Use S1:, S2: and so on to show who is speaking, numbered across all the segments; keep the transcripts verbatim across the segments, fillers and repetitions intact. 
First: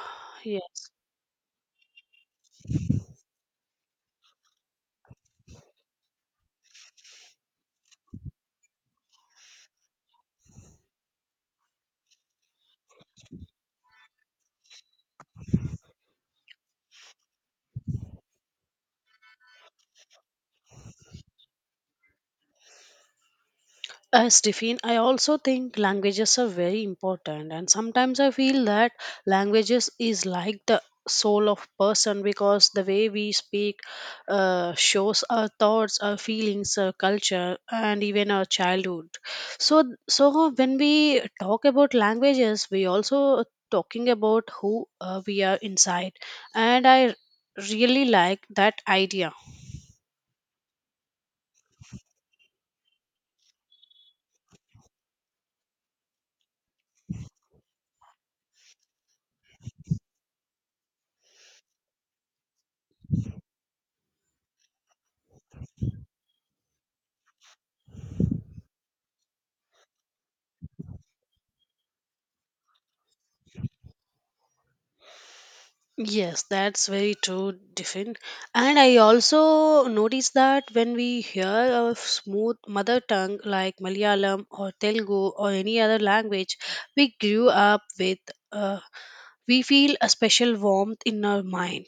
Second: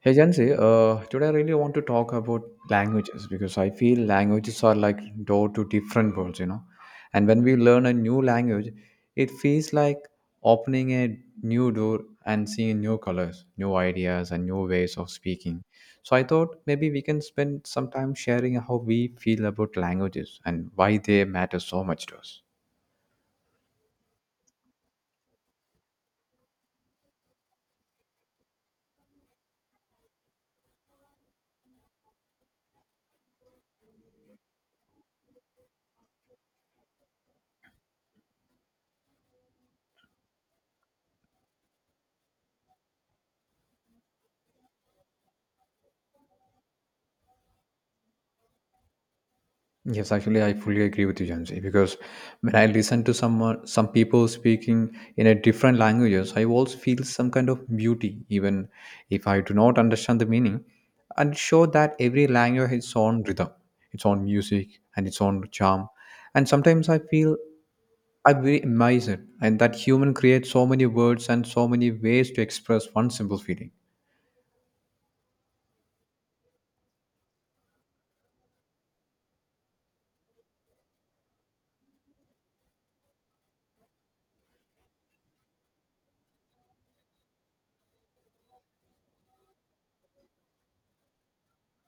S1: Hey Jansi,
S2: Yes.
S1: uh, today I really want to talk about languages because I feel languages are like door to different worlds, you know. And when we learn a new language, it feels like opening a new door and seeing new colors, new ideas, and new ways of speaking. So I thought maybe we can spend some time sharing how we feel about languages and why they matter so much to us.
S2: as Stephen, I also think languages are very important, and sometimes I feel that languages is like the soul of person because the way we speak uh, shows our thoughts, our feelings, our culture, and even our childhood. So, so when we talk about languages, we also talking about who uh, we are inside, and I really like that idea.
S1: Yes, actually, I fully agree with you, Jansi, because when I listen to someone, some people speaking in a different languages, I also feel some kind of beauty, even if I do not understand the meaning. And show that every language has its own rhythm, its own music, and its own charm. And sometimes I feel I'm very amazed, and that human creates so many words and so many ways to express one simple feeling.
S2: Yes, that's very true, Diffin. And I also notice that when we hear of smooth mother tongue like Malayalam or Telugu or any other language we grew up with, uh, we feel a special warmth in our mind.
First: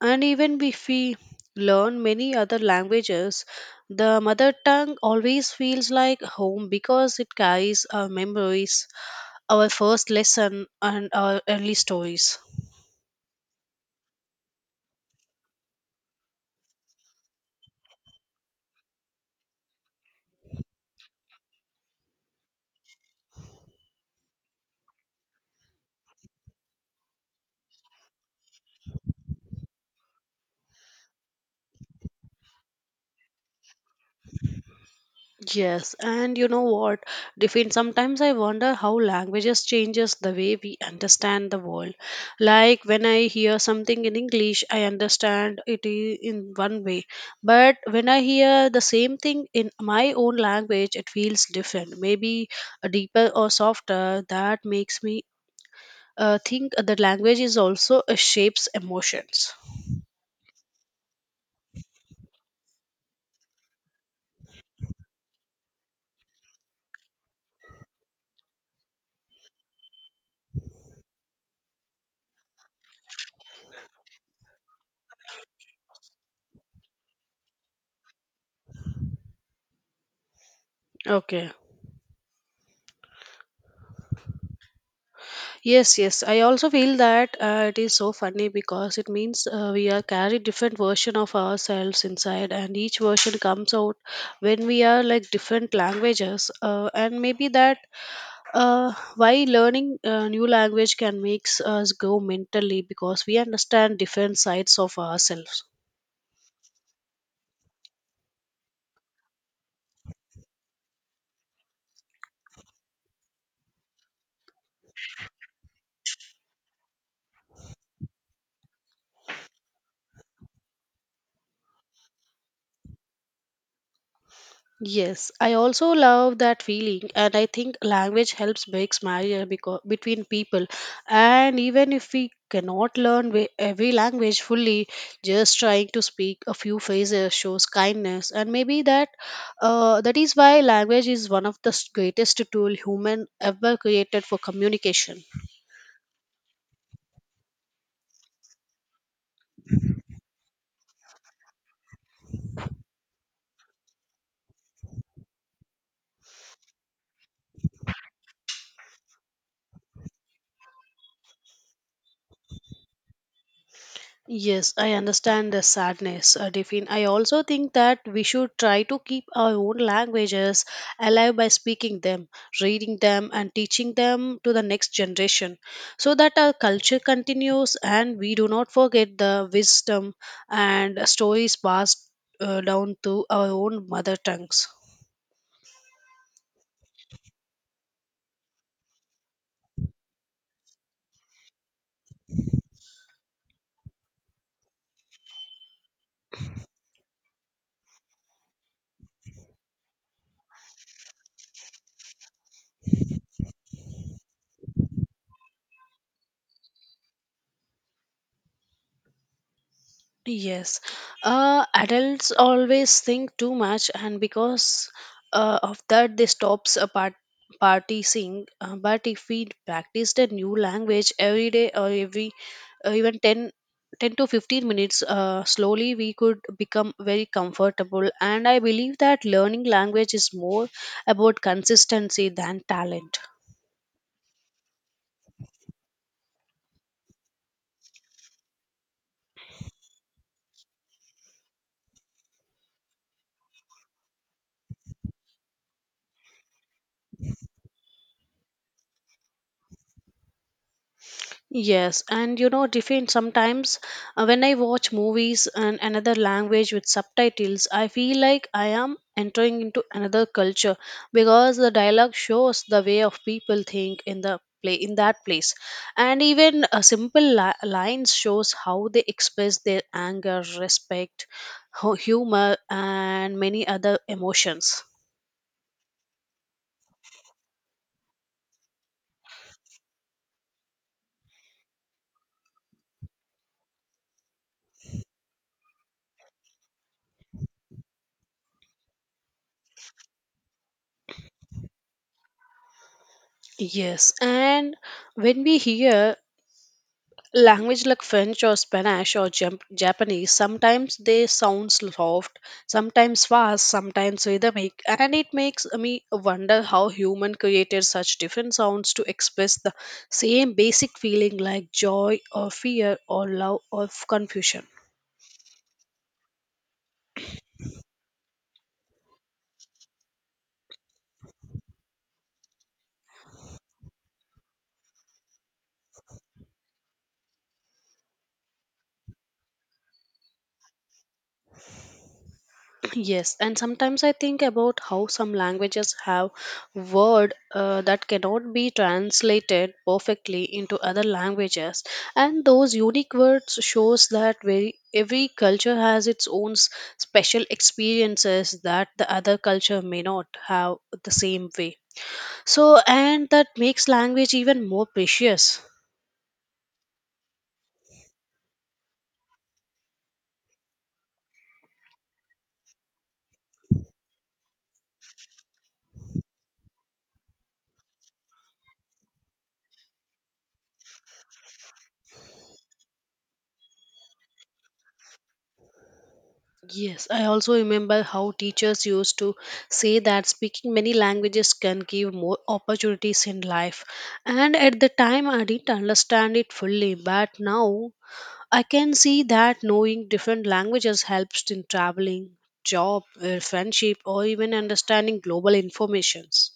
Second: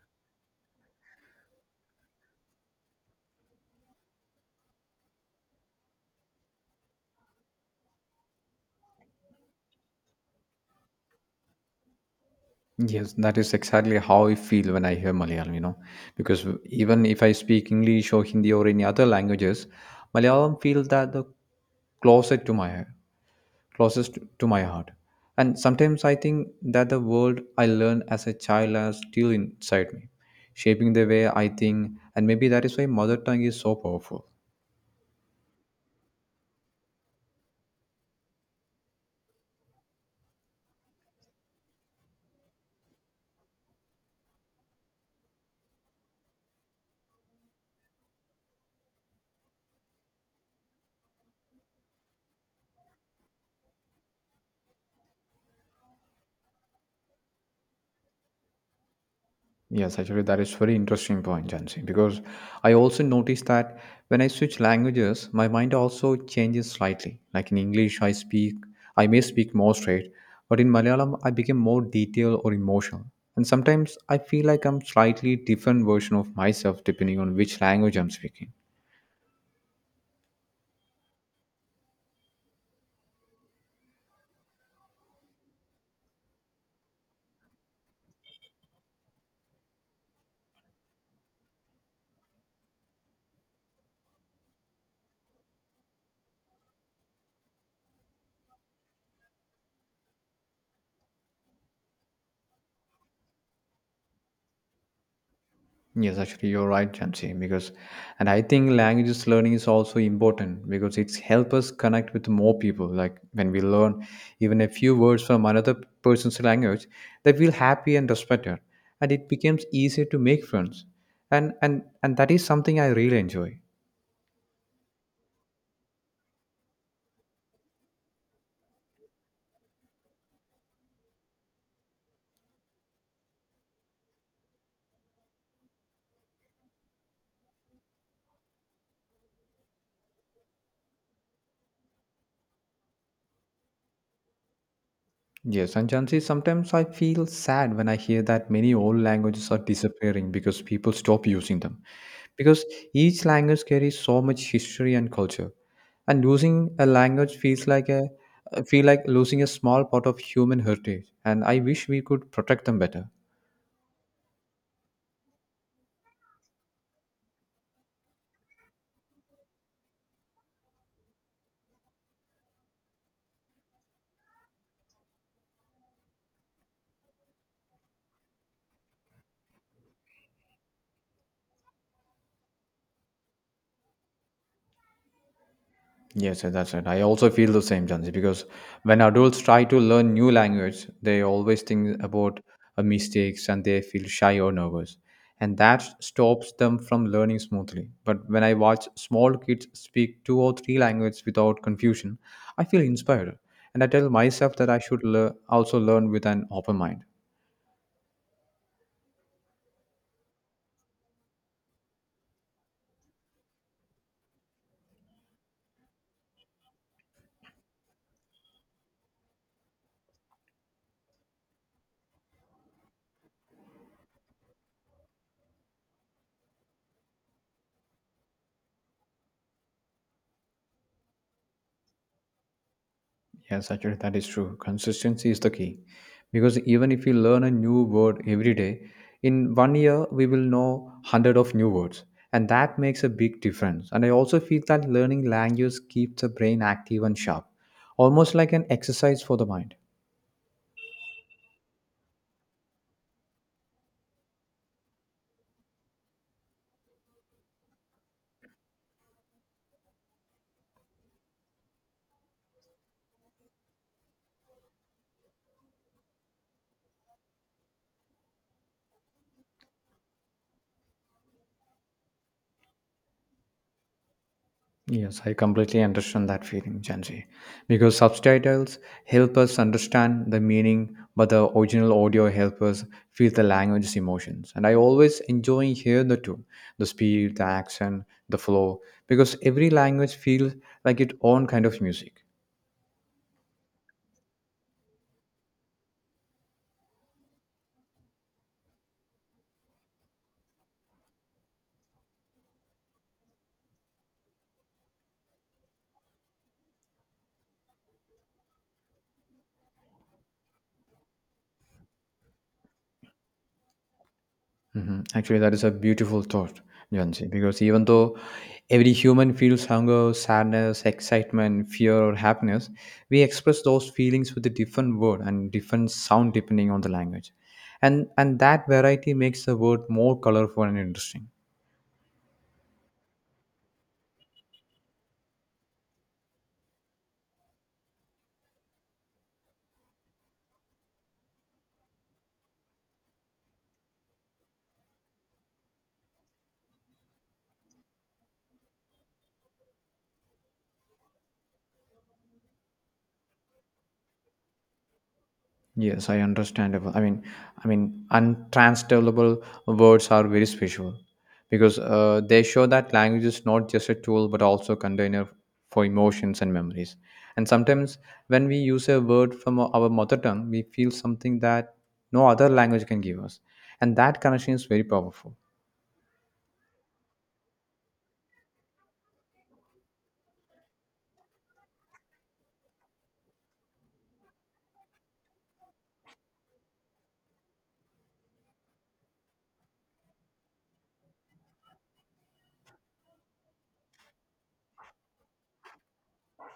S2: And even if we learn many other languages, the mother tongue always feels like home because it carries our memories, our first lesson, and our early stories.
S1: Yes, that is exactly how I feel when I hear Malayalam, you know, because w- even if I speak English or Hindi or any other languages, Malayalam feels that the closest to my closest to my heart. And sometimes I think that the world I learned as a child is still inside me, shaping the way I think, and maybe that is why mother tongue is so powerful.
S2: Yes, and you know what, Define. Sometimes I wonder how languages changes the way we understand the world. Like when I hear something in English, I understand it i- in one way, but when I hear the same thing in my own language, it feels different. Maybe uh, deeper or softer. That makes me uh, think the language is also uh, shapes emotions.
S1: Yes, actually, that is very interesting point, Jansi, because I also noticed that when I switch languages, my mind also changes slightly. Like in English, I speak, I may speak more straight, but in Malayalam, I become more detailed or emotional. And sometimes I feel like I'm slightly different version of myself depending on which language I'm speaking.
S2: Okay. Yes, yes. I also feel that uh, it is so funny because it means uh, we are carry different version of ourselves inside, and each version comes out when we are like different languages. Uh, and maybe that uh, why learning a new language can makes us go mentally because we understand different sides of ourselves.
S1: Yes, actually, you're right, Jamsi, because, and I think languages learning is also important because it's help us connect with more people. Like when we learn even a few words from another person's language, they feel happy and respected, and it becomes easier to make friends. And and and that is something I really enjoy.
S2: Yes, I also love that feeling, and I think language helps makes barrier because between people. And even if we cannot learn wi- every language fully, just trying to speak a few phrases shows kindness, and maybe that uh, that is why language is one of the s- greatest tool human ever created for communication.
S1: Yes, and Jansi, sometimes I feel sad when I hear that many old languages are disappearing because people stop using them. Because each language carries so much history and culture, and losing a language feels like a feel like losing a small part of human heritage. And I wish we could protect them better.
S2: Yes, I understand the sadness, uh, Devin. I also think that we should try to keep our own languages alive by speaking them, reading them, and teaching them to the next generation so that our culture continues and we do not forget the wisdom and stories passed uh, down to our own mother tongues.
S1: Yes, sir, that's it. I also feel the same, Jansi, because when adults try to learn new language, they always think about uh, mistakes and they feel shy or nervous. And that stops them from learning smoothly. But when I watch small kids speak two or three languages without confusion, I feel inspired. And I tell myself that I should lear- also learn with an open mind.
S2: Yes, uh, adults always think too much, and because uh, of that, they stops a part partying. Uh, but if we practiced a new language every day or every uh, even ten, ten to fifteen minutes uh, slowly we could become very comfortable, and I believe that learning language is more about consistency than talent.
S1: Yes, actually, that is true. Consistency is the key because even if we learn a new word every day, in one year we will know hundred of new words, and that makes a big difference. And I also feel that learning languages keeps the brain active and sharp, almost like an exercise for the mind.
S2: Yes, and you know, different sometimes uh, when I watch movies in another language with subtitles, I feel like I am entering into another culture because the dialogue shows the way of people think in the play in that place, and even a simple li- lines shows how they express their anger, respect, hu- humor, and many other emotions.
S1: Yes, I completely understand that feeling, Jansi. Because subtitles help us understand the meaning, but the original audio helps us feel the language's emotions. And I always enjoy hear the two, the speed, the accent, the flow, because every language feels like its own kind of music.
S2: Yes, and when we hear language like french or spanish or Jap- japanese, sometimes they sound soft, sometimes fast, sometimes rhythmic, and it makes me wonder how human created such different sounds to express the same basic feeling like joy or fear or love or confusion.
S1: Mhm. Actually, that is a beautiful thought, Jansi, because even though every human feels hunger, sadness, excitement, fear, or happiness, we express those feelings with a different word and different sound depending on the language. And, and that variety makes the word more colorful and interesting.
S2: Yes, and sometimes I think about how some languages have word uh, that cannot be translated perfectly into other languages, and those unique words shows that very every culture has its own s- special experiences that the other culture may not have the same way. So, and that makes language even more precious.
S1: Yes, I understandable. I mean, I mean, untranslatable words are very special because uh, they show that language is not just a tool but also a container for emotions and memories. And sometimes, when we use a word from our our mother tongue, we feel something that no other language can give us, and that connection is very powerful.
S2: Yes, I also remember how teachers used to say that speaking many languages can give more opportunities in life. And at the time, I didn't understand it fully, but now I can see that knowing different languages helps in traveling, job, uh, friendship, or even understanding global informations.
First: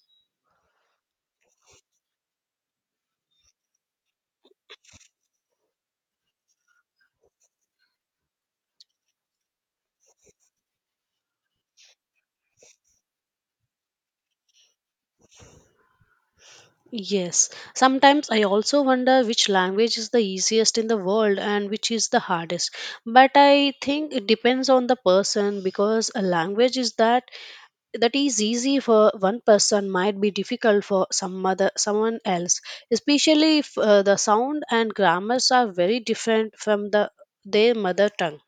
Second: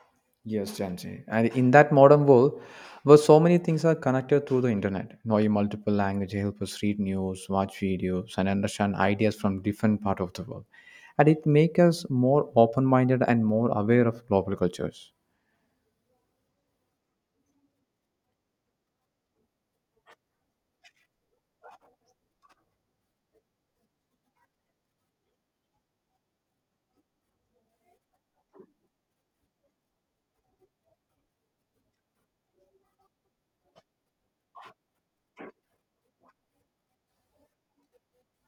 S1: Yes, Gen Z. And in that modern world, where so many things are connected through the internet, knowing multiple languages help us read news, watch videos, and understand ideas from different part of the world. And it makes us more open-minded and more aware of global cultures.
S2: Yes, sometimes I also wonder which language is the easiest in the world and which is the hardest. But I think it depends on the person because a language is that that is easy for one person might be difficult for some other someone else, especially if uh, the sound and grammars are very different from the their mother tongue.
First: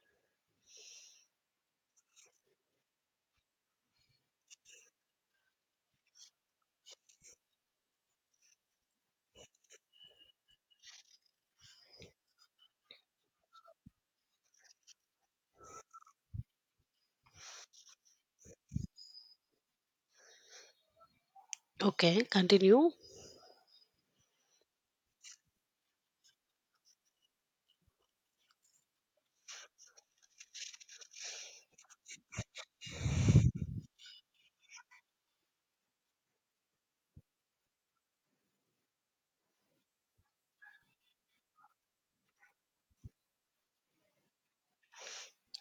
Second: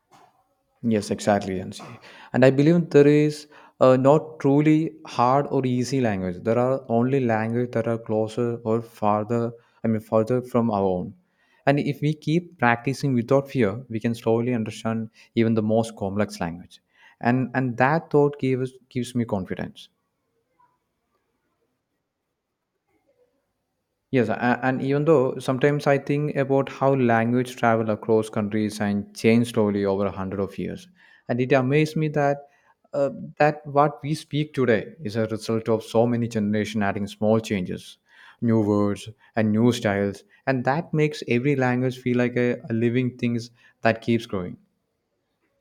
S1: Yes, exactly, Jansi. And I believe there is uh, not truly hard or easy language. There are only language that are closer or farther, I mean, further from our own. And if we keep practicing without fear, we can slowly understand even the most complex language. And and that thought gives gives me confidence.
S2: Okay, continue.
S1: Yes, a- and even though sometimes I think about how language travel across countries and change slowly over a hundred of years, and it amazed me that uh, that what we speak today is a result of so many generation adding small changes, new words and new styles, and that makes every language feel like a, a living thing that keeps growing.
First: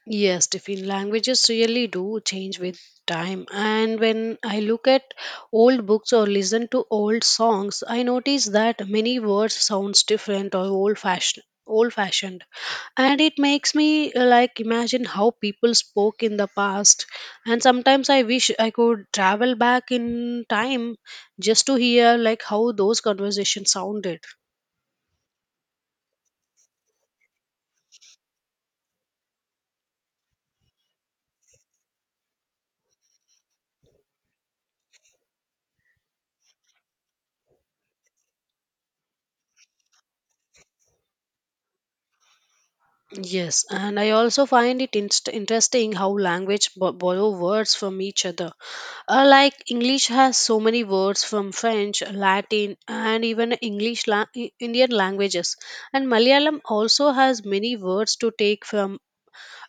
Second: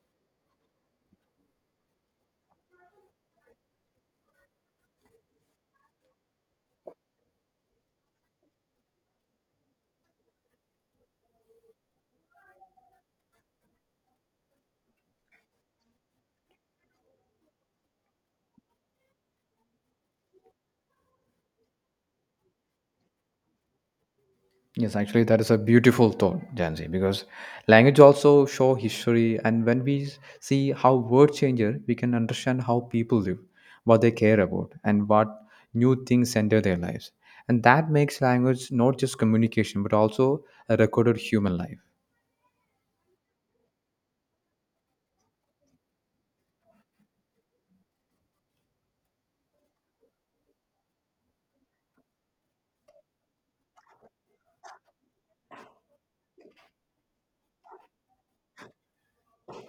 S2: Yes, Tiffin, languages really do change with time. And when I look at old books or listen to old songs, I notice that many words sounds different or old fashioned old fashioned and it makes me uh, like imagine how people spoke in the past, and sometimes I wish I could travel back in time just to hear like how those conversations sounded.
S1: Yes, actually, that is a beautiful thought, Jansi, because language also show history, and when we s- see how word changes, we can understand how people live, what they care about, and what new things enter their lives. And that makes language not just communication, but also a recorded human life.
S2: Yes, and I also find it inst- interesting how language b- borrow words from each other. Uh, like English has so many words from French, Latin, and even English la- I- Indian languages, and Malayalam also has many words to take from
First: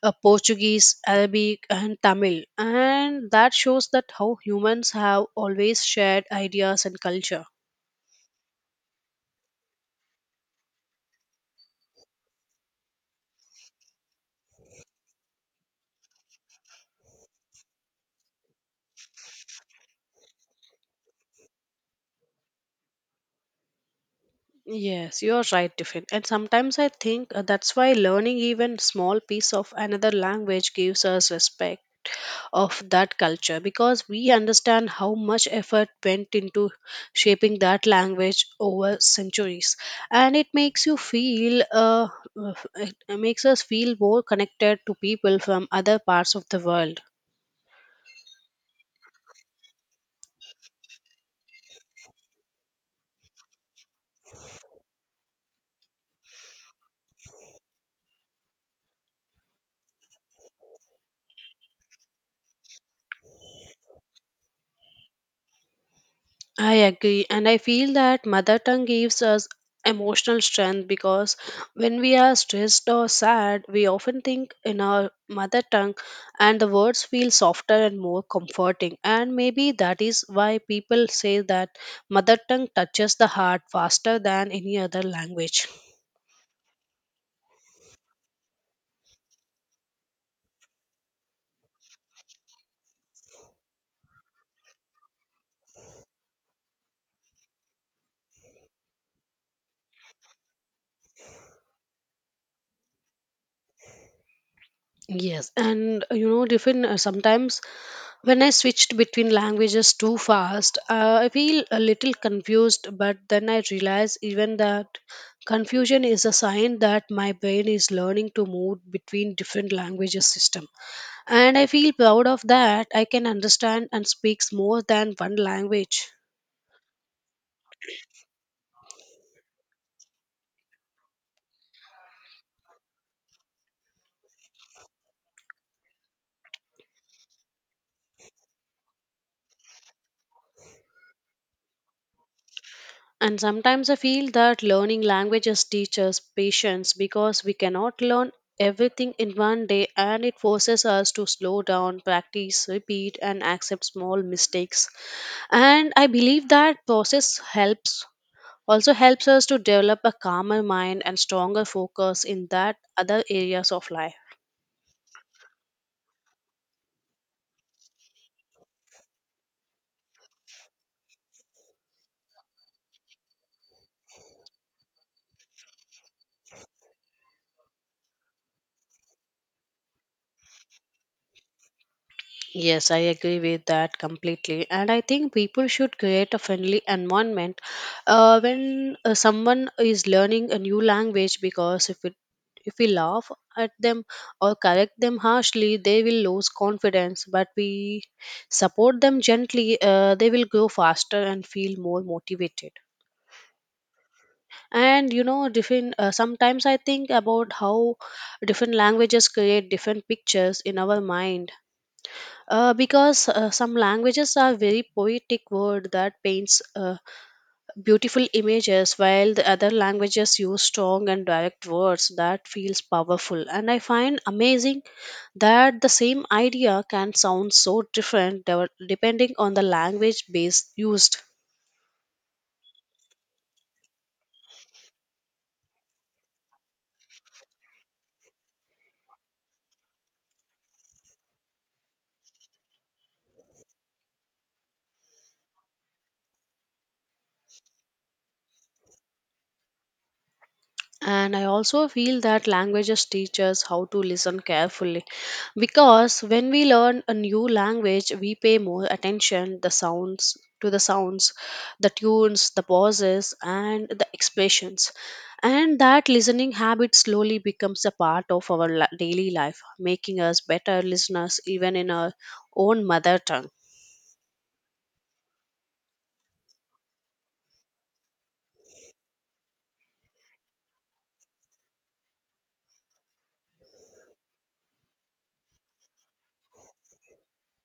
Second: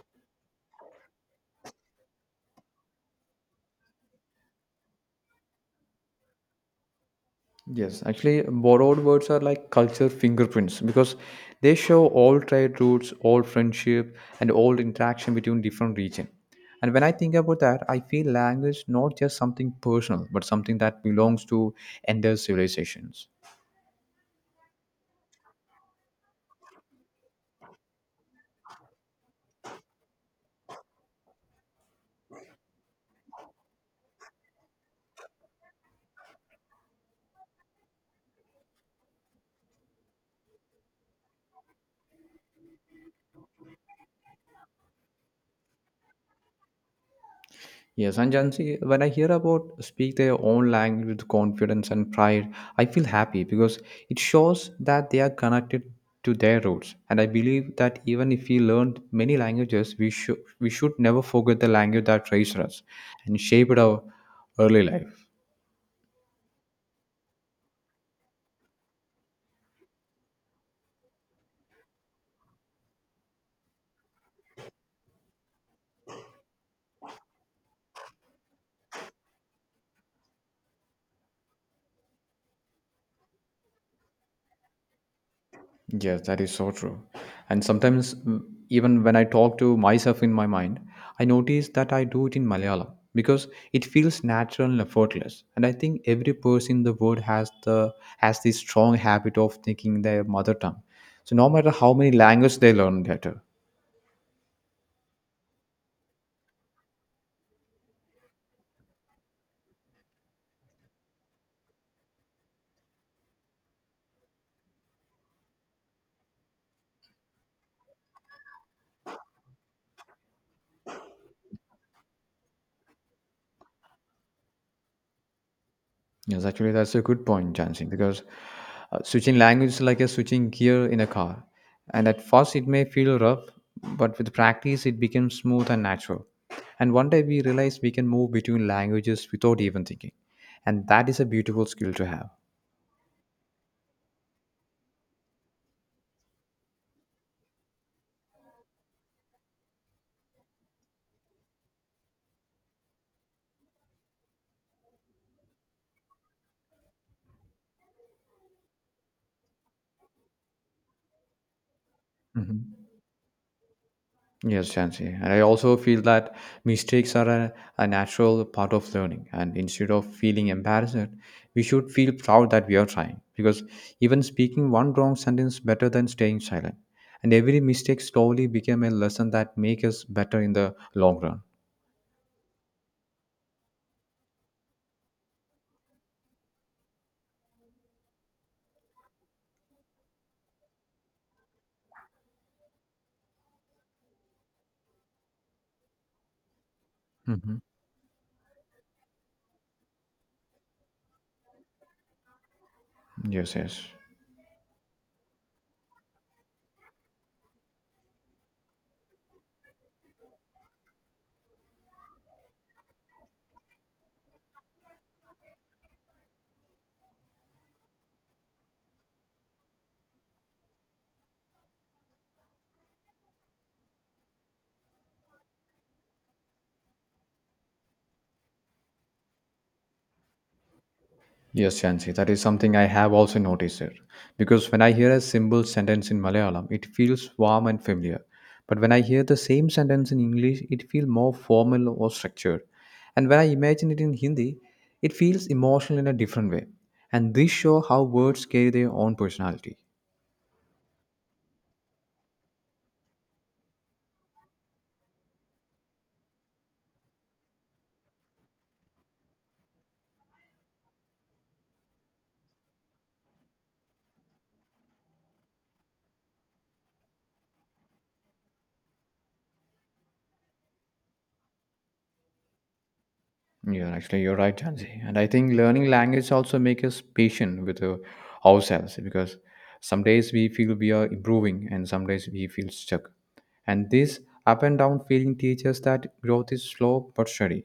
S2: uh, Portuguese, Arabic, and Tamil, and that shows that how humans have always shared ideas and culture.
S1: Yes, actually, borrowed words are like culture fingerprints because they show all trade routes, all friendship, and all interaction between different regions. And when I think about that, I feel language not just something personal, but something that belongs to entire civilizations.
S2: Yes, you're right, Tiffin. And sometimes I think uh, that's why learning even small piece of another language gives us respect of that culture because we understand how much effort went into shaping that language over centuries, and it makes you feel uh, it makes us feel more connected to people from other parts of the world.
S1: Yes, and Jansi, when I hear about speak their own language with confidence and pride, I feel happy because it shows that they are connected to their roots. And I believe that even if we learned many languages, we should we should never forget the language that raised us and shaped our early life.
S2: I agree, and I feel that mother tongue gives us emotional strength because when we are stressed or sad, we often think in our mother tongue, and the words feel softer and more comforting. And maybe that is why people say that mother tongue touches the heart faster than any other language.
S1: Yes, that is so true. And sometimes, mm, even when I talk to myself in my mind, I notice that I do it in Malayalam because it feels natural and effortless. And I think every person in the world has the has this strong habit of thinking their mother tongue. So no matter how many languages they learn later,
S2: Yes, and uh, you know, different uh, sometimes when I switched between languages too fast, uh, I feel a little confused, but then I realize even that confusion is a sign that my brain is learning to move between different languages system. And I feel proud of that. I can understand and speaks more than one language.
S1: yes, actually, that's a good point, Jansing, because uh, switching language is like a switching gear in a car. And at first, it may feel rough, but with practice, it becomes smooth and natural. And one day, we realize we can move between languages without even thinking. And that is a beautiful skill to have.
S2: And sometimes I feel that learning languages teaches patience because we cannot learn everything in one day, and it forces us to slow down, practice, repeat, and accept small mistakes. And I believe that process helps also helps us to develop a calmer mind and stronger focus in that
S1: Mhm.
S2: other areas of life.
S1: Yes, Jansi. And I also feel that mistakes are a, a natural part of learning. And instead of feeling embarrassed, we should feel proud that we are trying. Because even speaking one wrong sentence better than staying silent. And every mistake slowly became a lesson that makes us better in the long run.
S2: Yes, I agree with that completely. And I think people should create a friendly environment uh, when uh, someone is learning a new language because if it if we laugh at them or correct them harshly, they will lose confidence. But
S1: Hmm.
S2: we support them gently, uh, they will grow faster and feel more motivated.
S1: Yes, yes.
S2: And you know, different. Uh, sometimes I think about how different languages create different pictures in our mind uh, because uh, some languages are very poetic word that paints uh, beautiful images, while the other languages use strong and direct words that feels powerful, and I find amazing that the same idea can sound so different dev- depending on the language base used.
S1: Yes, Chansi, that is something I have also noticed it. Because when I hear a simple sentence in Malayalam, it feels warm and familiar. But when I hear the same sentence in English, it feels more formal or structured. And when I imagine it in Hindi, it feels emotional in a different way. And this show how words carry their own personality.
S2: And I also feel that languages teach us how to listen carefully because when we learn a new language, we pay more attention the sounds to the sounds, the tunes, the pauses, and the expressions. And that listening habit slowly becomes a part of our li- daily life, making us better listeners even in our own mother tongue.
S1: Yeah, actually, you're right, Jansi. And I think learning language also makes us patient with uh, ourselves because some days we feel we are improving and some days we feel stuck. And this up and down feeling teaches that growth is slow but steady,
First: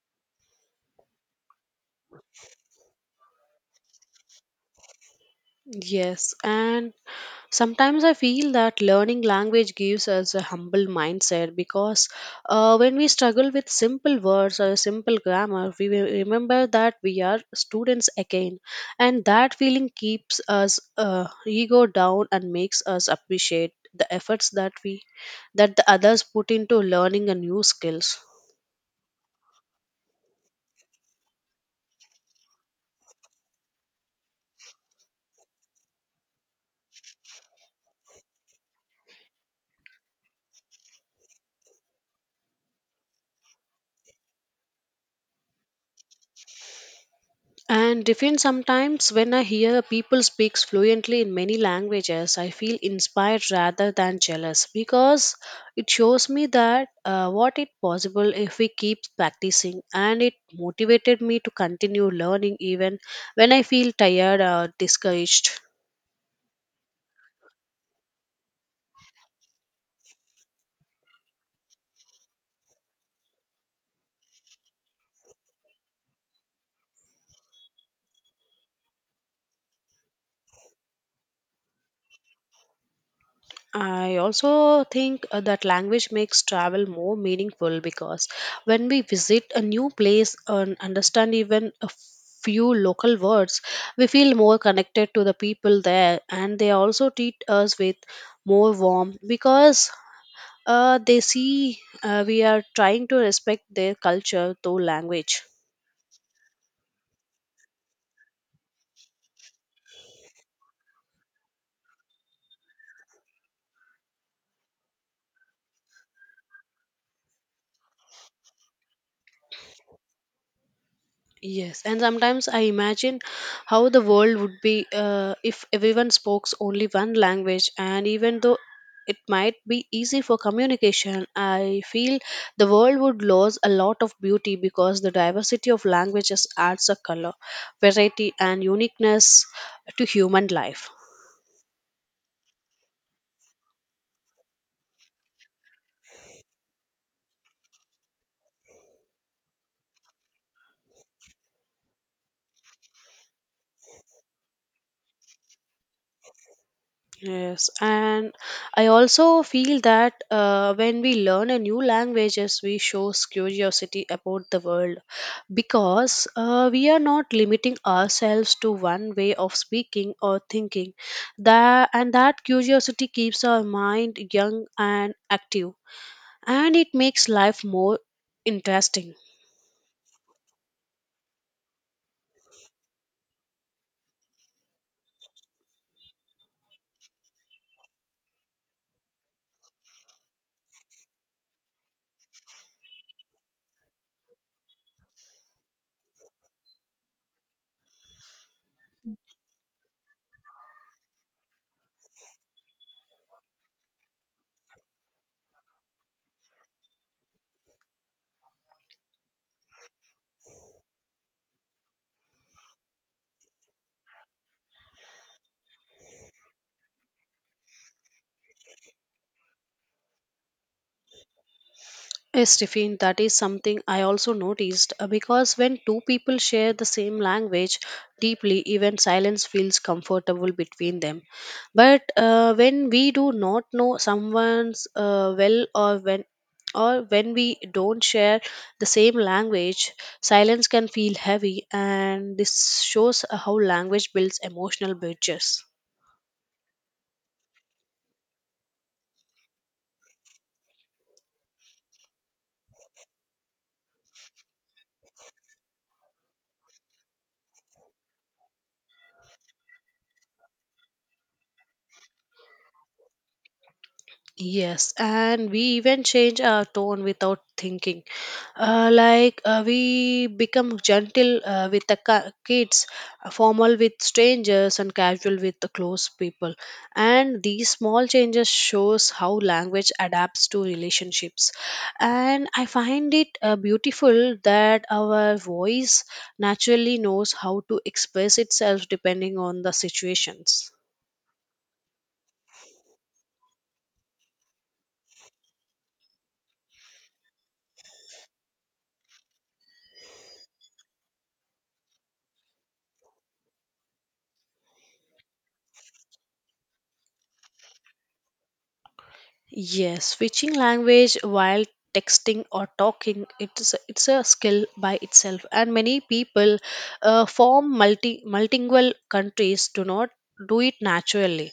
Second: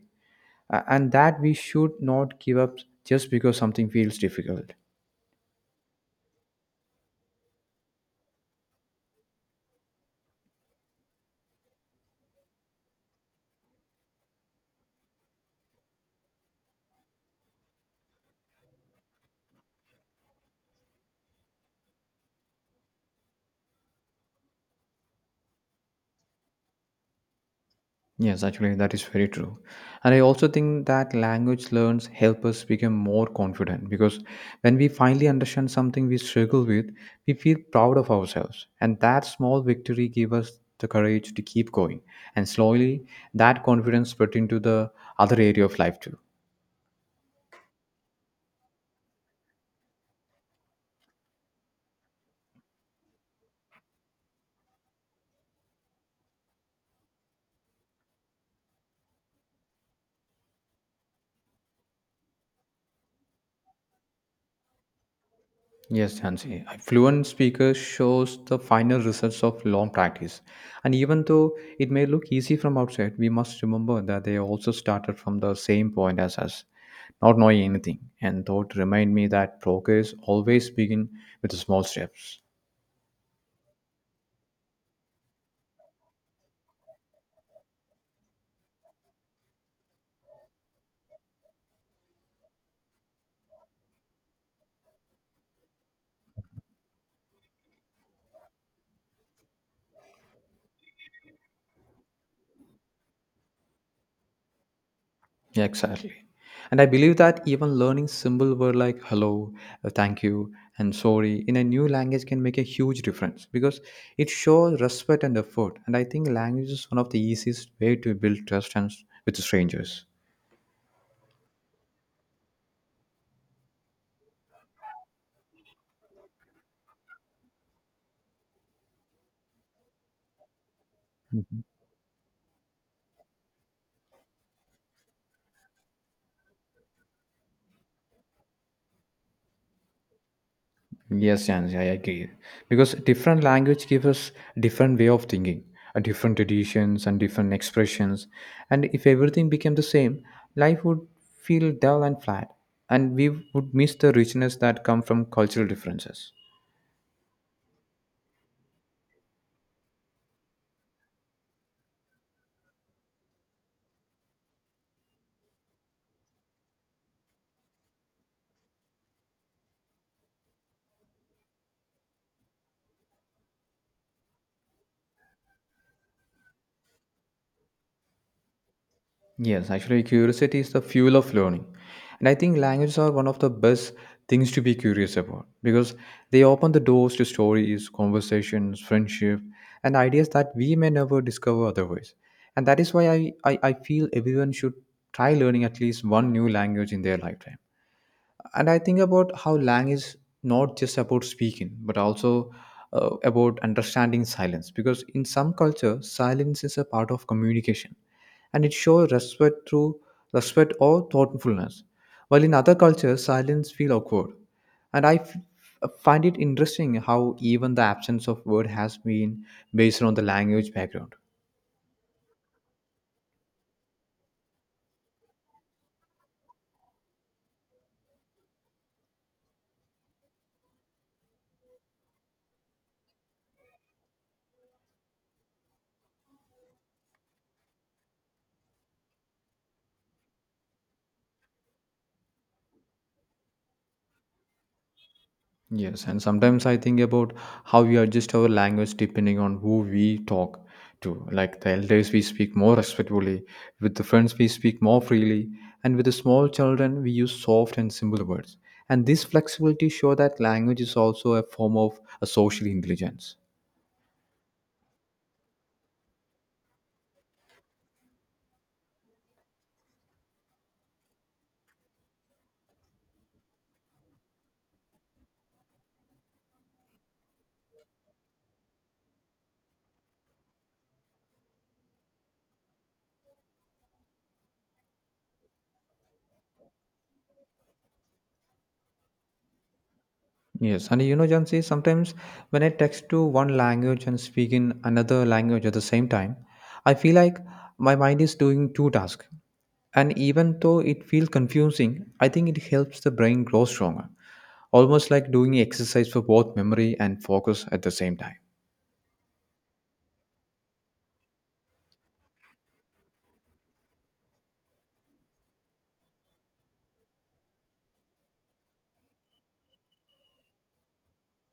S1: A- and that we should not give up just because something feels difficult.
S2: Yes, and sometimes I feel that learning language gives us a humble mindset because uh, when we struggle with simple words or simple grammar, we will remember that we are students again, and that feeling keeps us uh, ego down and makes us appreciate the efforts that we that the others put into learning a new skills.
S1: Yes, actually, that is very true. And I also think that language learns help us become more confident because when we finally understand something we struggle with, we feel proud of ourselves. And that small victory gives us the courage to keep going. And slowly, that confidence spread into the other area of life too.
S2: And define sometimes when I hear people speaks fluently in many languages, I feel inspired rather than jealous because it shows me that uh, what it possible if we keep practicing, and it motivated me to continue learning even when I feel tired or discouraged.
S1: Yes, Jansi. A fluent speaker shows the final results of long practice. And even though it may look easy from outside, we must remember that they also started from the same point as us, not knowing anything. And thought remind me that progress always begin with small steps.
S2: I also think uh, that language makes travel more meaningful because when we visit a new place and understand even a few local words, we feel more connected to the people there, and they also treat us with more warmth because uh, they see uh, we are trying to respect their culture through language.
S1: Yeah, exactly. And I believe that even learning symbol word like hello, uh, thank you, and sorry in a new language can make a huge difference because it shows respect and effort. And I think language is one of the easiest way to build trust and s- with strangers.
S2: Yes, and sometimes I imagine how the world would be uh, if everyone spoke only one language, and even though it might be easy for communication, I feel the world would lose a lot of beauty because the diversity of languages adds a color, variety, and uniqueness to human life.
S1: Yes, Jansi, I agree. Because different language gives us different way of thinking, uh, different traditions and different expressions. And if everything became the same, life would feel dull and flat. And we would miss the richness that come from cultural differences.
S2: Yes, and I also feel that uh, when we learn a new languages, we shows curiosity about the world because uh, we are not limiting ourselves to one way of speaking or thinking that and that curiosity keeps our mind young and active, and it makes life more interesting.
S1: Yes, actually, curiosity is the fuel of learning. And I think languages are one of the best things to be curious about because they open the doors to stories, conversations, friendship, and ideas that we may never discover otherwise. And that is why I, I, I feel everyone should try learning at least one new language in their lifetime. And I think about how lang is not just about speaking but also uh, about understanding silence, because in some culture silence is a part of communication and it shows respect through respect or thoughtfulness, while in other cultures silence feel awkward. And I f- uh, find it interesting how even the absence of word has been based on the language background.
S2: Yes, Tiffin, that is something I also noticed, uh, because when two people share the same language deeply, even silence feels comfortable between them. But uh, when we do not know someone's uh, well, or when or when we don't share the same language, silence can feel heavy, and this shows how language builds emotional bridges.
S1: Yes, and sometimes I think about how we adjust our language depending on who we talk to. Like the elders, we speak more respectfully, with the friends, we speak more freely, and with the small children, we use soft and simple words. And this flexibility shows that language is also a form of a social intelligence.
S2: Yes, and we even change our tone without thinking, uh, like uh, we become gentle uh, with the ki- kids, uh, formal with strangers, and casual with the close people. And these small changes shows how language adapts to relationships, and I find it uh, beautiful that our voice naturally knows how to express itself depending on the situations.
S1: Yes, and you know, Jansi, sometimes when I text to one language and speak in another language at the same time, I feel like my mind is doing two tasks. And even though it feels confusing, I think it helps the brain grow stronger, almost like doing exercise for both memory and focus at the same time.
S2: Yes, switching language while texting or talking, it's a- it's a skill by itself, and many people uh, form multi multilingual countries do not do it naturally.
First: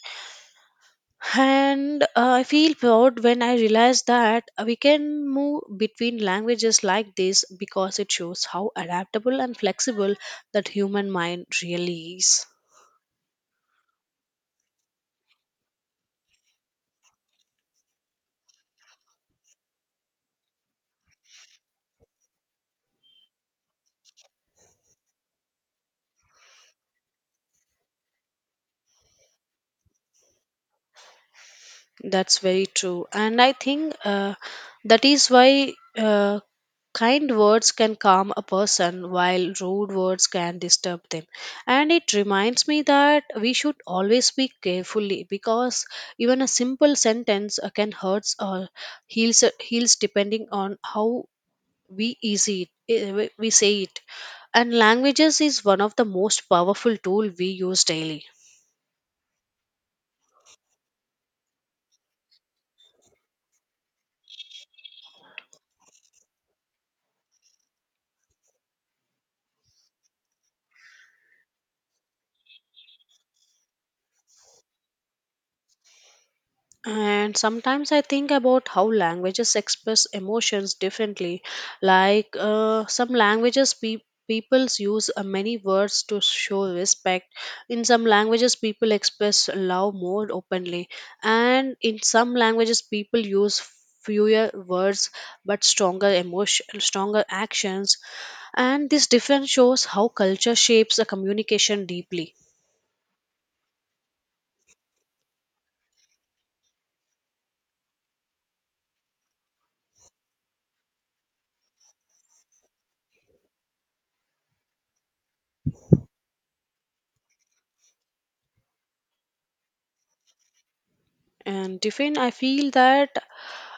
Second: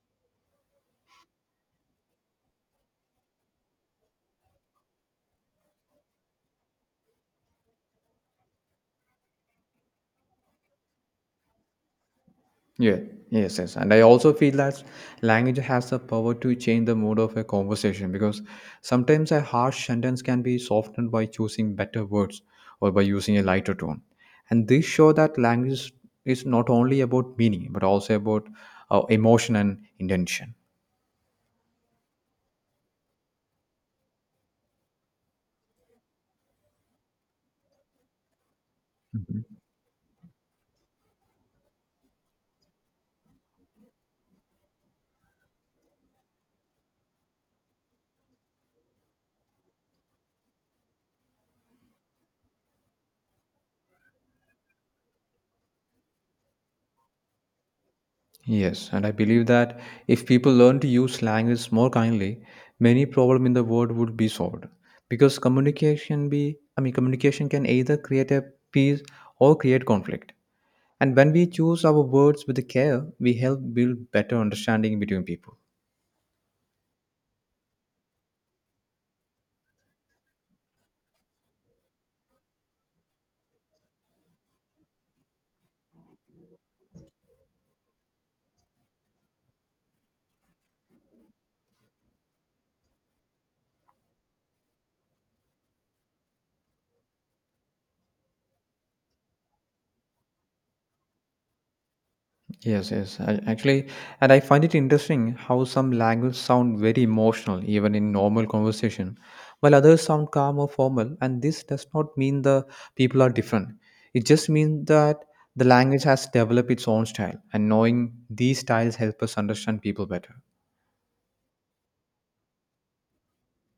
S2: And uh, I feel proud when I realize that we can move between languages like this, because it shows how adaptable and flexible that human mind really is.
S1: Yeah, yes, yes. And I also feel that language has the power to change the mood of a conversation, because sometimes a harsh sentence can be softened by choosing better words or by using a lighter tone. And this show that language is not only about meaning but also about uh, emotion and intention.
S2: That's very true, and I think uh, that is why uh, kind words can calm a person while rude words can disturb them. And it reminds me that we should always speak carefully, because even a simple sentence uh, can hurt or heals, uh, heals, depending on how we easy it, eh, we we say it. And languages is one of the most powerful tool we use daily.
S1: Yes, and I believe that if people learn to use language more kindly, many problems in the world would be solved. Because communication be I mean communication can either create a peace or create conflict. And when we choose our words with care, we help build better understanding between people.
S2: And sometimes I think about how languages express emotions differently. Like uh, some languages, pe- peoples use uh, many words to show respect. In some languages, people express love more openly. And in some languages, people use fewer words but stronger emotion stronger actions. And this difference shows how culture shapes the communication deeply.
S1: Yes, yes. I, actually, and I find it interesting how some languages sound very emotional even in normal conversation, while others sound calm or formal. And this does not mean the people are different. It just means that the language has developed its own style, and knowing these styles help us understand people better.
S2: And Tiffin, I feel that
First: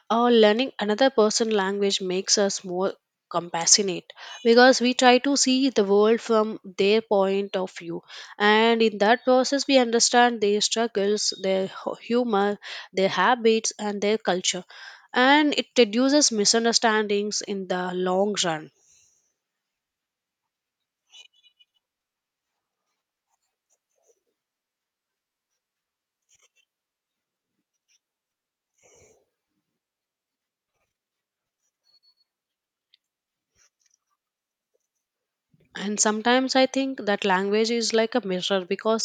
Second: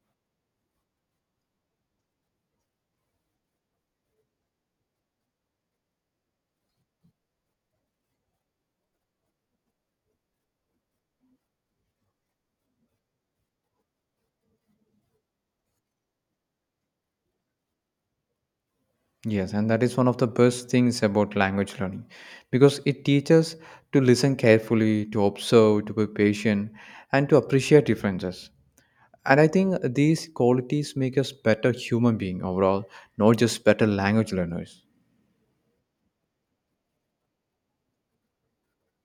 S2: or learning another person's language makes us more compassionate, because we try to see the world from their point of view, and in that process we understand their struggles, their hu- humor, their habits, and their culture. And it reduces misunderstandings in the long run.
S1: Yes, and that is one of the best things about language learning, because it teaches to listen carefully, to observe, to be patient, and to appreciate differences. And I think these qualities make us better human being overall, not just better language learners.
S2: And sometimes I think that language is like a mirror, because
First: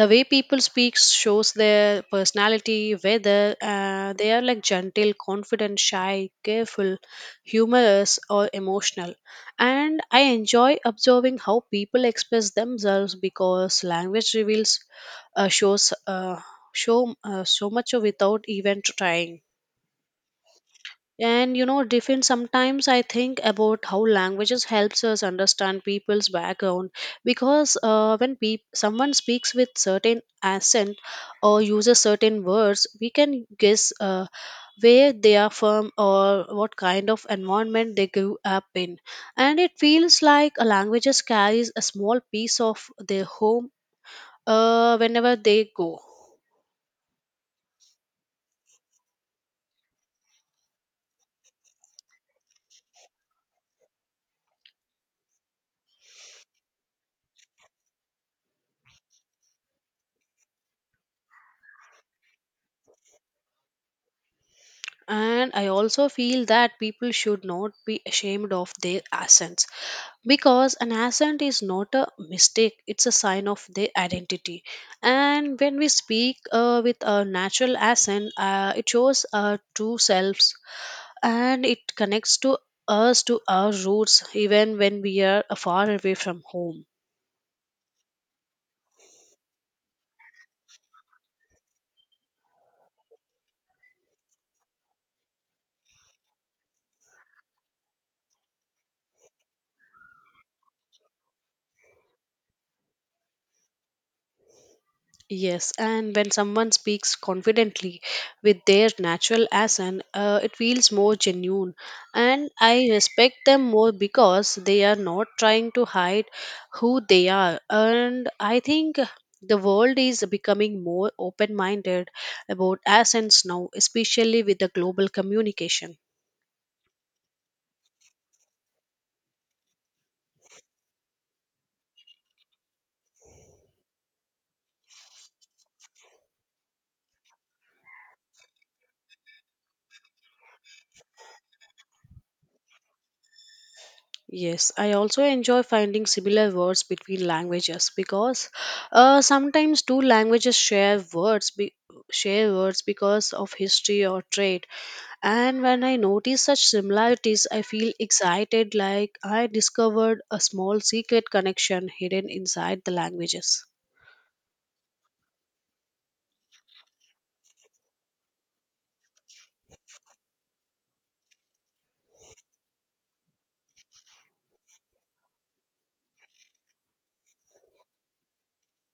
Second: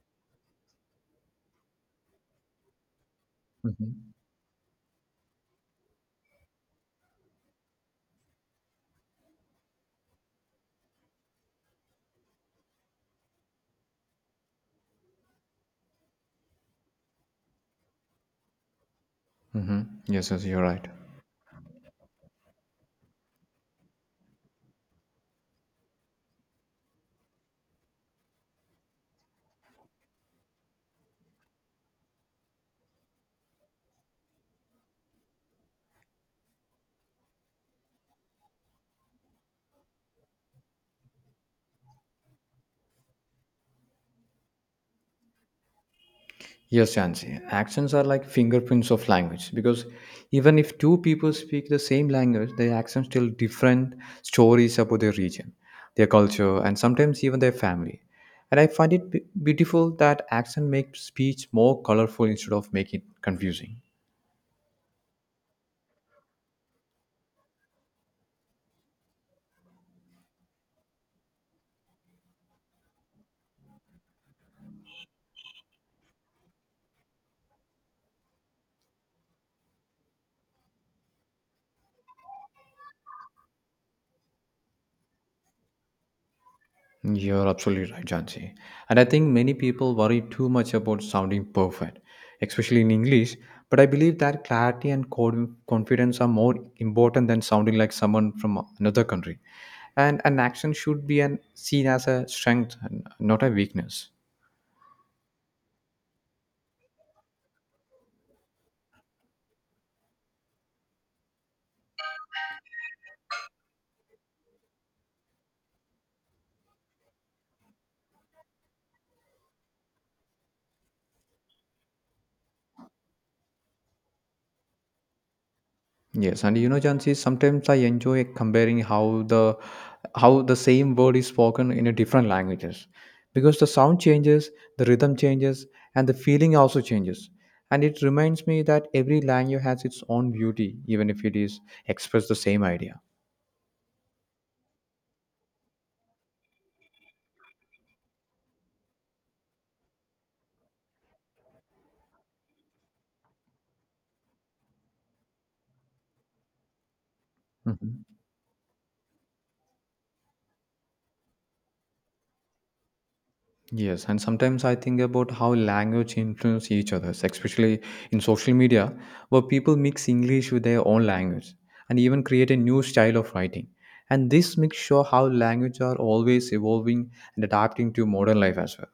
S2: the way people speak shows their personality, whether
S1: Hmm.
S2: uh, they are like gentle, confident, shy, careful, humorous, or emotional. And I enjoy observing how people express themselves, because language reveals, uh, shows uh, show uh, so much without even trying.
S1: Hmm. Yes, yes, you're right.
S2: And you know, different, sometimes I think about how languages helps us understand people's background, because uh, when peop someone speaks with certain accent or uses certain words, we can guess uh, where they are from or what kind of environment they grew up in. And it feels like a languages carries a small piece of their home uh, whenever they go.
S1: Yes, Jansi. Accents are like fingerprints of language, because even if two people speak the same language, their accents tell different stories about their region, their culture, and sometimes even their family. And I find it be- beautiful that accent makes speech more colorful instead of making it confusing.
S2: And I also feel that people should not be ashamed of their accents, because an accent is not a mistake, it's a sign of their identity. And when we speak uh, with a natural accent, uh, it shows our true selves, and it connects to us to our roots even when we are uh, far away from home.
S1: You're absolutely right, Jansi. And I think many people worry too much about sounding perfect, especially in English. But I believe that clarity and con- confidence are more important than sounding like someone from another country. And an action should be an, seen as a strength, and not a weakness.
S2: Yes, and when someone speaks confidently with their natural accent, uh, it feels more genuine. And I respect them more, because they are not trying to hide who they are. And I think the world is becoming more open minded about accents now, especially with the global communication.
S1: Yes, and you know, Jansi, sometimes I enjoy comparing how the how the same word is spoken in a different languages, because the sound changes, the rhythm changes, and the feeling also changes. And it reminds me that every language has its own beauty, even if it is express the same idea.
S2: Yes, I also enjoy finding similar words between languages, because uh, sometimes two languages share words be- share words because of history or trade. And when I notice such similarities, I feel
S1: Mhm.
S2: excited, like I discovered a small secret connection hidden inside the languages.
S1: Yes, and sometimes I think about how language influence each other, especially in social media, where people mix English with their own language and even create a new style of writing. And this makes sure how language are always evolving and adapting to modern life as well.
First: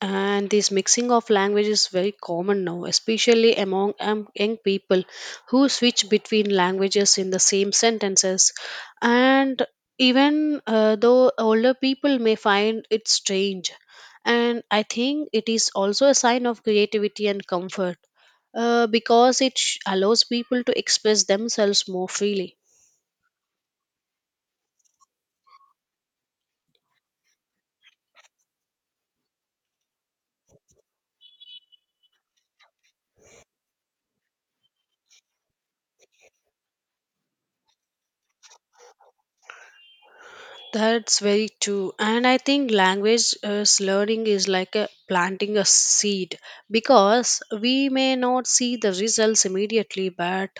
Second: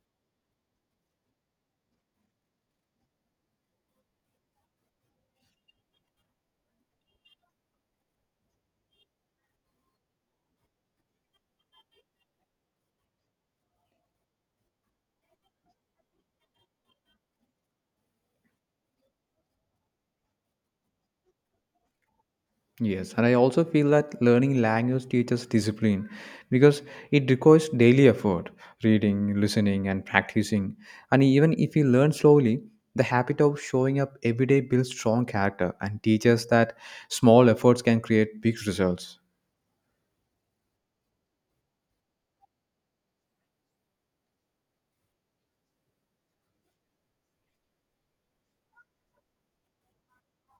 S2: And this mixing of language is very common now, especially among um, young people who switch between languages in the same sentences. And even uh, though older people may find it strange, and I think it is also a sign of creativity and comfort, uh, because it sh- allows people to express themselves more freely.
S1: Yes, and I also feel that learning language teaches discipline, because it requires daily effort, reading, listening, and practicing. And even if you learn slowly, the habit of showing up every day builds strong character and teaches that small efforts can create big results.
S2: That's very true. And I think language uh, slurring is like a planting a seed, because we may not see the results immediately, but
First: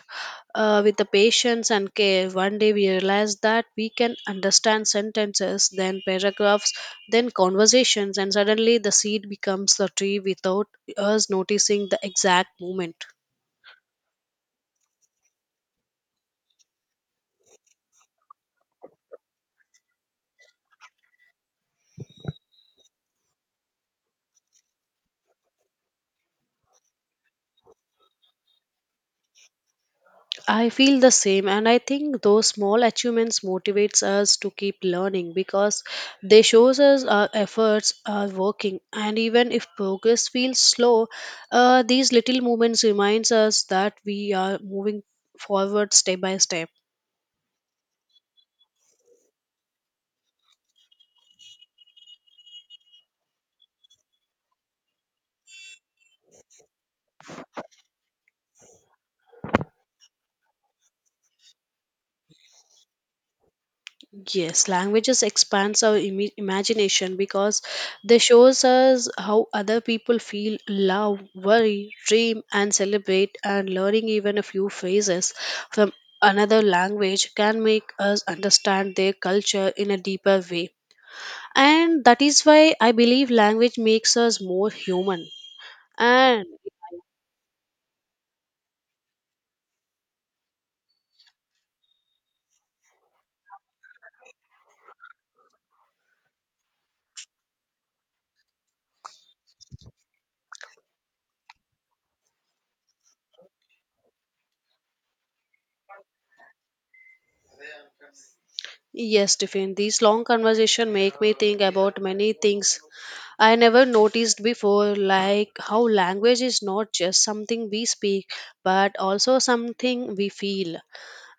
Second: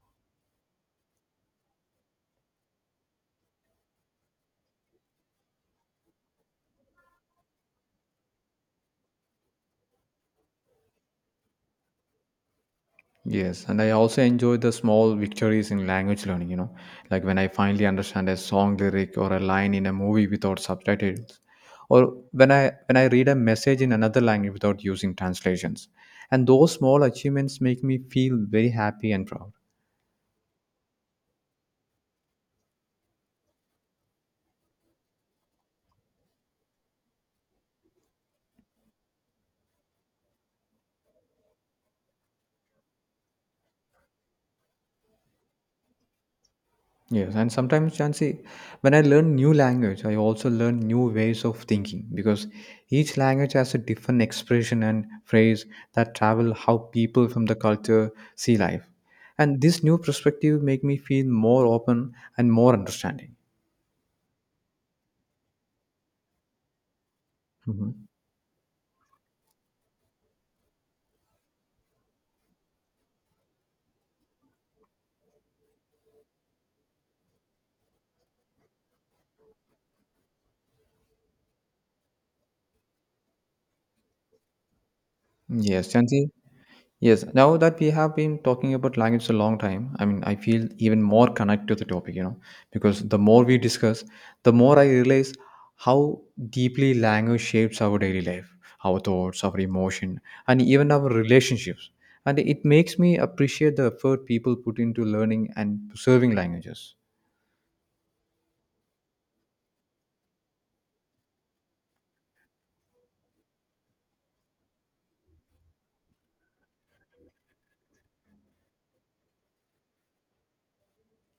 S2: uh, with the patience and care, one day we realize that we can understand sentences, then paragraphs, then conversations, and suddenly the seed becomes the tree without us noticing the exact moment.
S1: Yes, and I also enjoy the small victories in language learning, you know, like when I finally understand a song lyric or a line in a movie without subtitles, or when I when I read a message in another language without using translations. And those small achievements make me feel very happy and proud.
S2: I feel the same, and I think those small achievements motivates us to keep learning, because they shows us our efforts are working. And even if progress feels slow, uh, these little movements reminds us that we are moving forward step by step.
S1: Yes, and sometimes Chancy, when I learn new language, I also learn new ways of thinking, because each language has a different expression and phrase that travel how people from the culture see life. And this new perspective make me feel more open and more understanding.
S2: Yes, languages expands our imi- imagination, because
S1: Mhm.
S2: they shows us how other people feel, love, worry, dream, and celebrate. And learning even a few phrases from another language can make us understand their culture in a deeper way. And that is why I believe language makes us more human.
S1: Yes, Chancy.
S2: And
S1: Yes, now that we have been talking about language a long time, I mean, I feel even more connected to the topic, you know, because the more we discuss, the more I realize how deeply language shapes our daily life, our thoughts, our emotion, and even our relationships. And it makes me appreciate the effort people put into learning and preserving languages.
S2: yes, Tiffin, these long conversation make me think about many things I never noticed before, like how language is not just something we speak, but also something we feel,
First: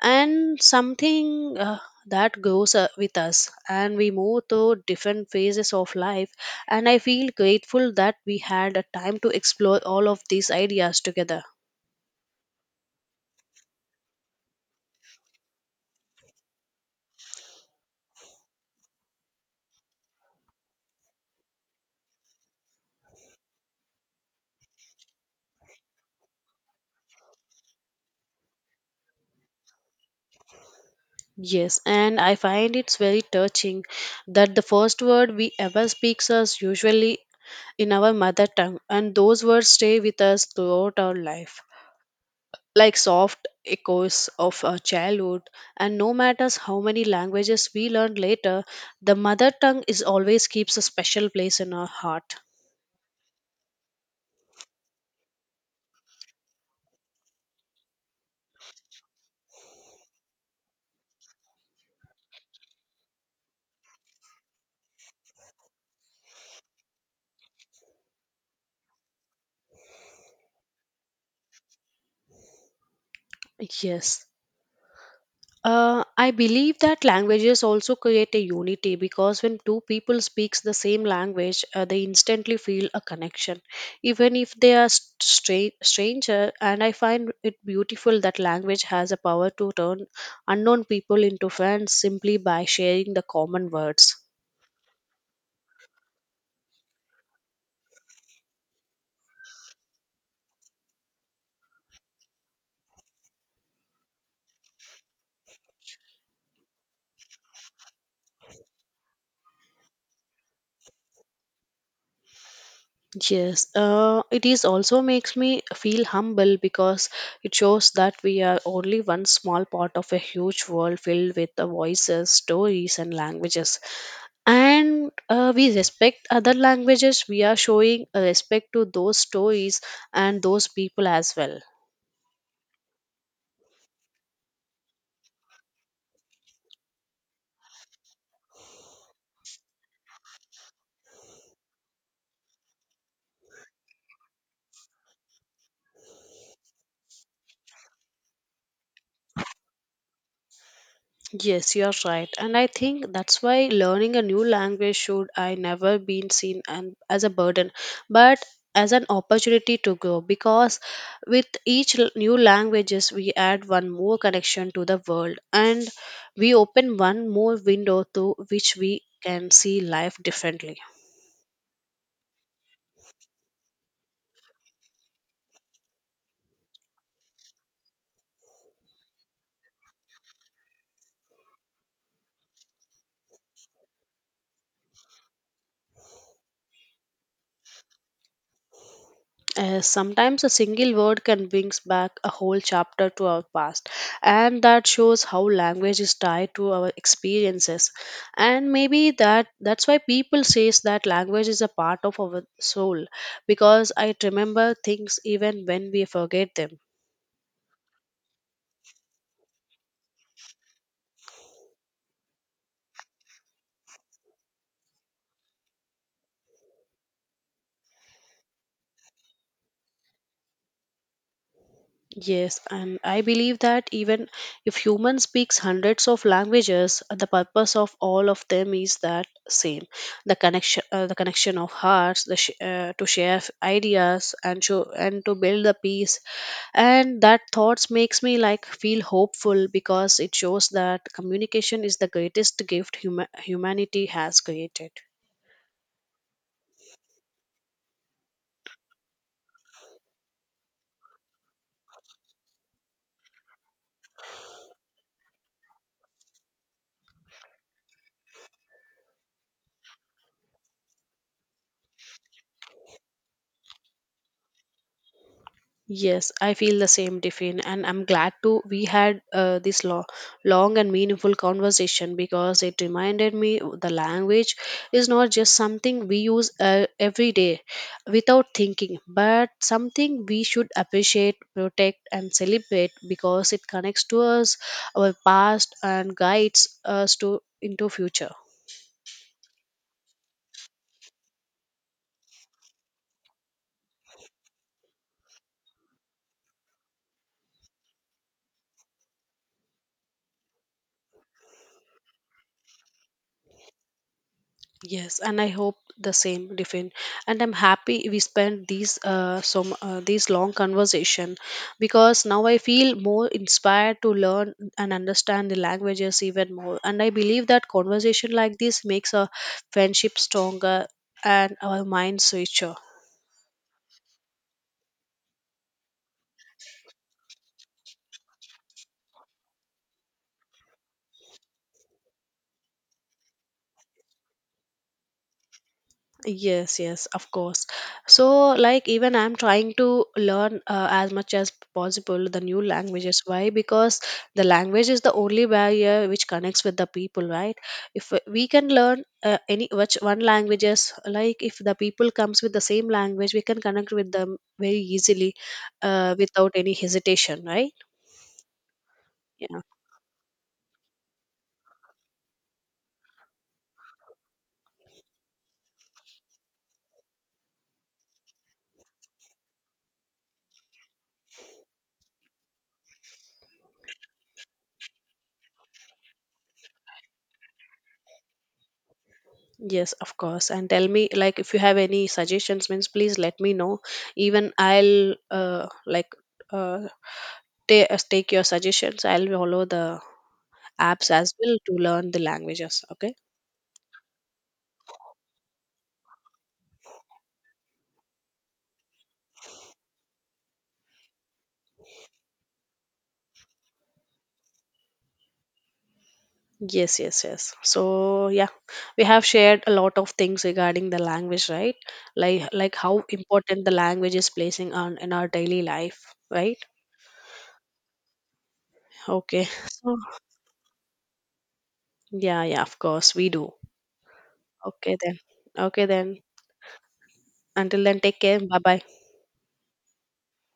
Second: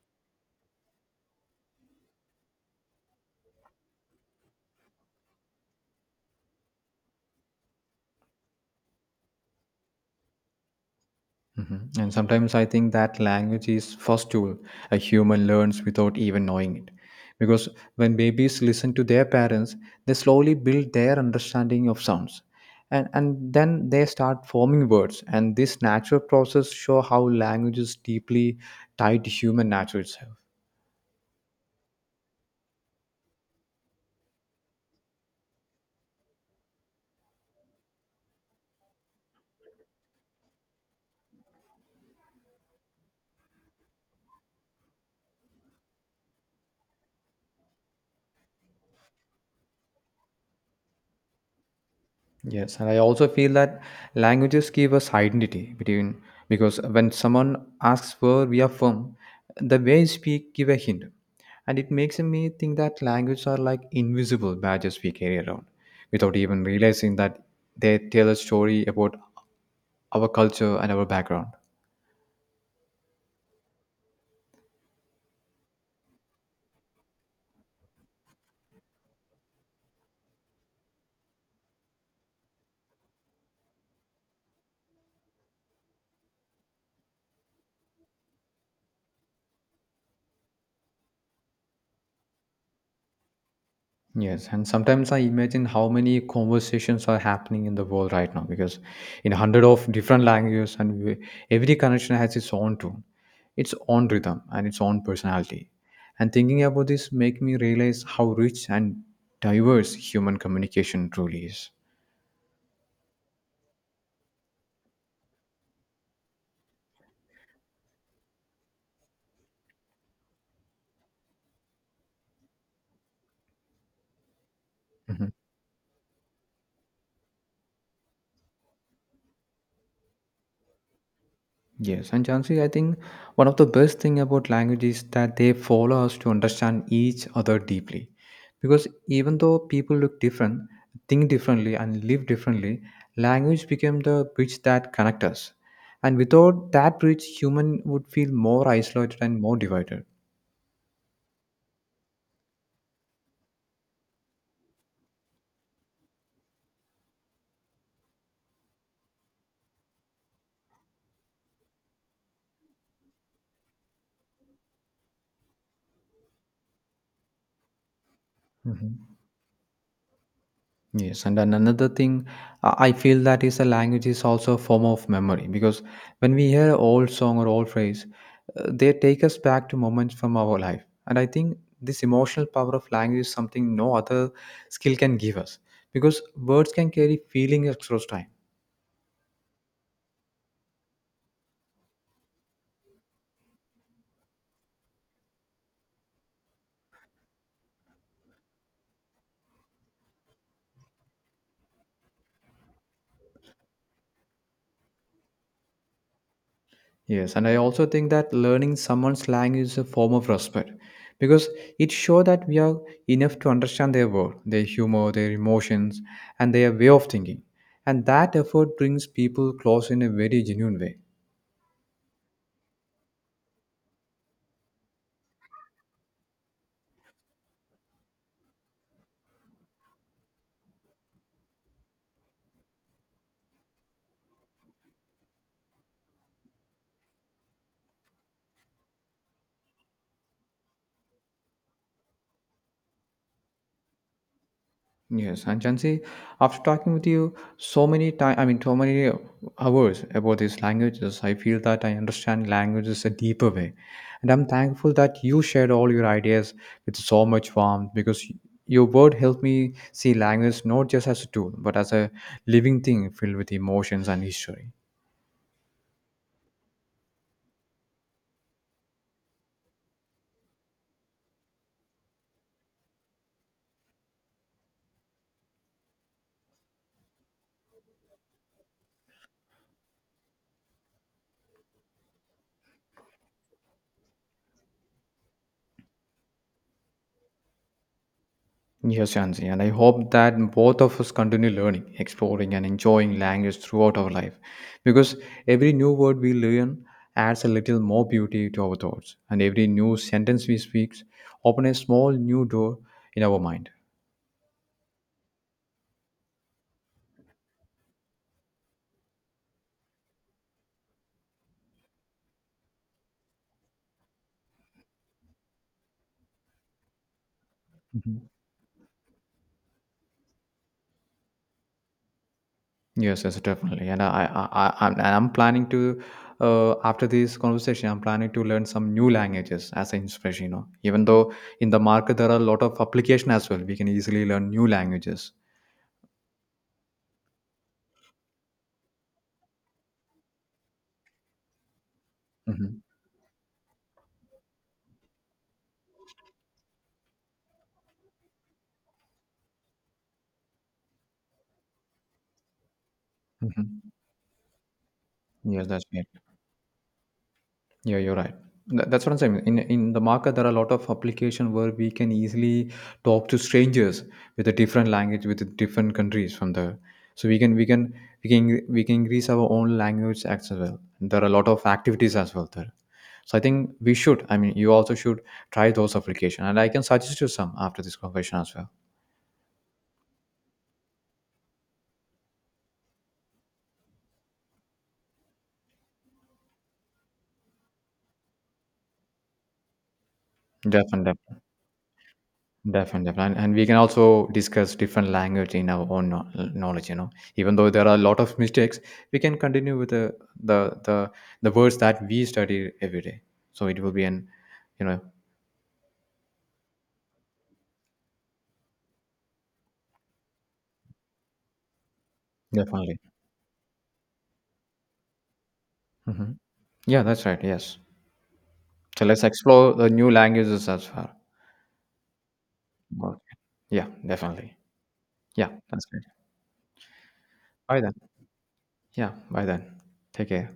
S2: and something uh, that grows uh, with us. And we move through different phases of life, and I feel grateful that we had a time to explore all of these ideas together.
S1: Mhm. And sometimes I think that language is first tool a human learns without even knowing it. Because when babies listen to their parents, they slowly build their understanding of sounds. And, and then they start forming words. And this natural process show how language is deeply tied to human nature itself.
S2: Yes, and I find it's very touching that the first word we ever speaks us usually in our mother tongue, and those words stay with us throughout our life, like soft echoes of our childhood. And no matter how many languages we learn later, the mother tongue is always keeps a special place in our heart.
S1: Yes, and I also feel that languages give us identity between, because when someone asks where we are from, the way we speak give a hint, and it makes me think that languages are like invisible badges we carry around without even realizing that they tell a story about our culture and our background.
S2: Yes. Uh, I believe that languages also create a unity, because when two people speaks the same language, uh, they instantly feel a connection, even if they are straight stranger. And I find it beautiful that language has a power to turn unknown people into friends simply by sharing the common words.
S1: Yes, and sometimes I imagine how many conversations are happening in the world right now, because in hundred of different languages and we, every connection has its own tune, its own rhythm, and its own personality. And thinking about this make me realize how rich and diverse human communication truly is.
S2: Yes, uh, it is also makes me feel humble, because it shows that we are only one small part of a huge world filled with the voices, stories, and languages. And
S1: Mhm.
S2: uh, we respect other languages, we are showing a respect to those stories and those people as well.
S1: Yes, and Jansi, I think one of the best thing about language is that they follow us to understand each other deeply. Because even though people look different, think differently, and live differently, language became the bridge that connects us. And without that bridge, human would feel more isolated and more divided.
S2: Yes, you are right, and I think that's why learning a new language should I never been seen an, as a burden, but as an opportunity to grow, because with each l- new languages we add one more connection to the world, and we open one more window through which we
S1: Mhm.
S2: can see life differently.
S1: Yes, and then another thing uh, I feel that is a language is also a form of memory, because when we hear an old song or old phrase, uh, they take us back to moments from our life. And I think this emotional power of language is something no other skill can give us, because words can carry feelings across time.
S2: Uh, sometimes a single word can bring back a whole chapter to our past, and that shows how language is tied to our experiences. And maybe that that's why people says that language is a part of our soul, because I remember things even when we forget them.
S1: Yes, and I also think that learning someone's slang is a form of respect, because it shows that we are enough to understand their world, their humor, their emotions, and their way of thinking. And that effort brings people close in a very genuine way.
S2: Yes, and I believe that even if human speaks hundreds of languages, the purpose of all of them is that same: the connection, uh, the connection of hearts, the sh- uh, to share f- ideas and show and to build the peace. And that thoughts makes me like feel hopeful, because it shows that communication is the greatest gift huma- humanity has created.
S1: Yes, and Jansi, after talking with you so many time, I mean, so many hours about these languages, I feel that I understand languages a deeper way, and I'm thankful that you shared all your ideas with so much warmth because y- your word helped me see language not just as a tool but as a living thing filled with emotions and history.
S2: Yes, I feel the same, Tiffin, and I'm glad to we had uh, this lo- long and meaningful conversation, because it reminded me the language is not just something we use uh, every day without thinking, but something we should appreciate, protect, and celebrate because it connects to us, our past, and guides us to into future.
S1: Yes, Shansi, and I hope that both of us continue learning, exploring, and enjoying language throughout our life, because every new word we learn adds a little more beauty to our thoughts, and every new sentence we speak opens a small new door in our mind.
S2: Yes, and I hope the same, Diffin. And I'm happy we spent these uh, some uh, these long conversation, because now I feel more inspired to learn and understand the languages even more. And I believe that
S1: Mhm.
S2: conversation like this makes a friendship stronger and our minds richer.
S1: Yes, yes, definitely. And I, I, I, I'm, and I'm planning to, uh, after this conversation, I'm planning to learn some new languages as an inspiration. You know, even though in the market there are a lot of application as well, we can easily learn new languages.
S2: Yes, yes, of course. So, like, even I'm trying to learn uh, as much as possible the new
S1: Hmm.
S2: languages. Why? Because the language is the only barrier which connects with the people, right? If w- we can learn uh, any which one languages, like if the people comes with the same language, we can
S1: Hmm.
S2: connect with them very easily,
S1: Yes, that's right.
S2: uh, without any hesitation, right?
S1: Yeah, you're right. Tha- That's what I'm saying. In
S2: Yeah.
S1: in the market, there are a lot of application where we can easily talk to strangers with a different language, with different countries from there. So we can we can we can we can increase our own language as well. There are a lot of activities as well there. So I think we should. I mean, you also should try those application, and I can suggest you some after this conversation as well.
S2: Yes, of course. And tell me, like, if you have any suggestions, means please let me know. Even I'll uh, like uh, ta- uh, take your suggestions. I'll follow the apps as
S1: Definitely.
S2: well to learn the languages.
S1: Definitely,
S2: Okay.
S1: definitely. And and we can also discuss different language in our own kno- knowledge, you know. Even though there are a lot of mistakes, we can continue with the the the, the words that we study every day. So it will be an, you know,
S2: Yes, yes, yes. So yeah, we have shared a lot of things regarding the language, right? Like like
S1: definitely.
S2: how important the language is placing on in our daily life,
S1: Hmm.
S2: right?
S1: Yeah, that's right. Yes. So let's
S2: Okay.
S1: explore the
S2: So
S1: new languages as far.
S2: yeah, yeah, of course
S1: Okay.
S2: we do.
S1: Yeah, definitely.
S2: Okay then.
S1: Yeah, that's
S2: Okay
S1: great.
S2: then.
S1: Bye
S2: Until
S1: then.
S2: then, take care. Bye bye.
S1: Yeah, bye then. Take care.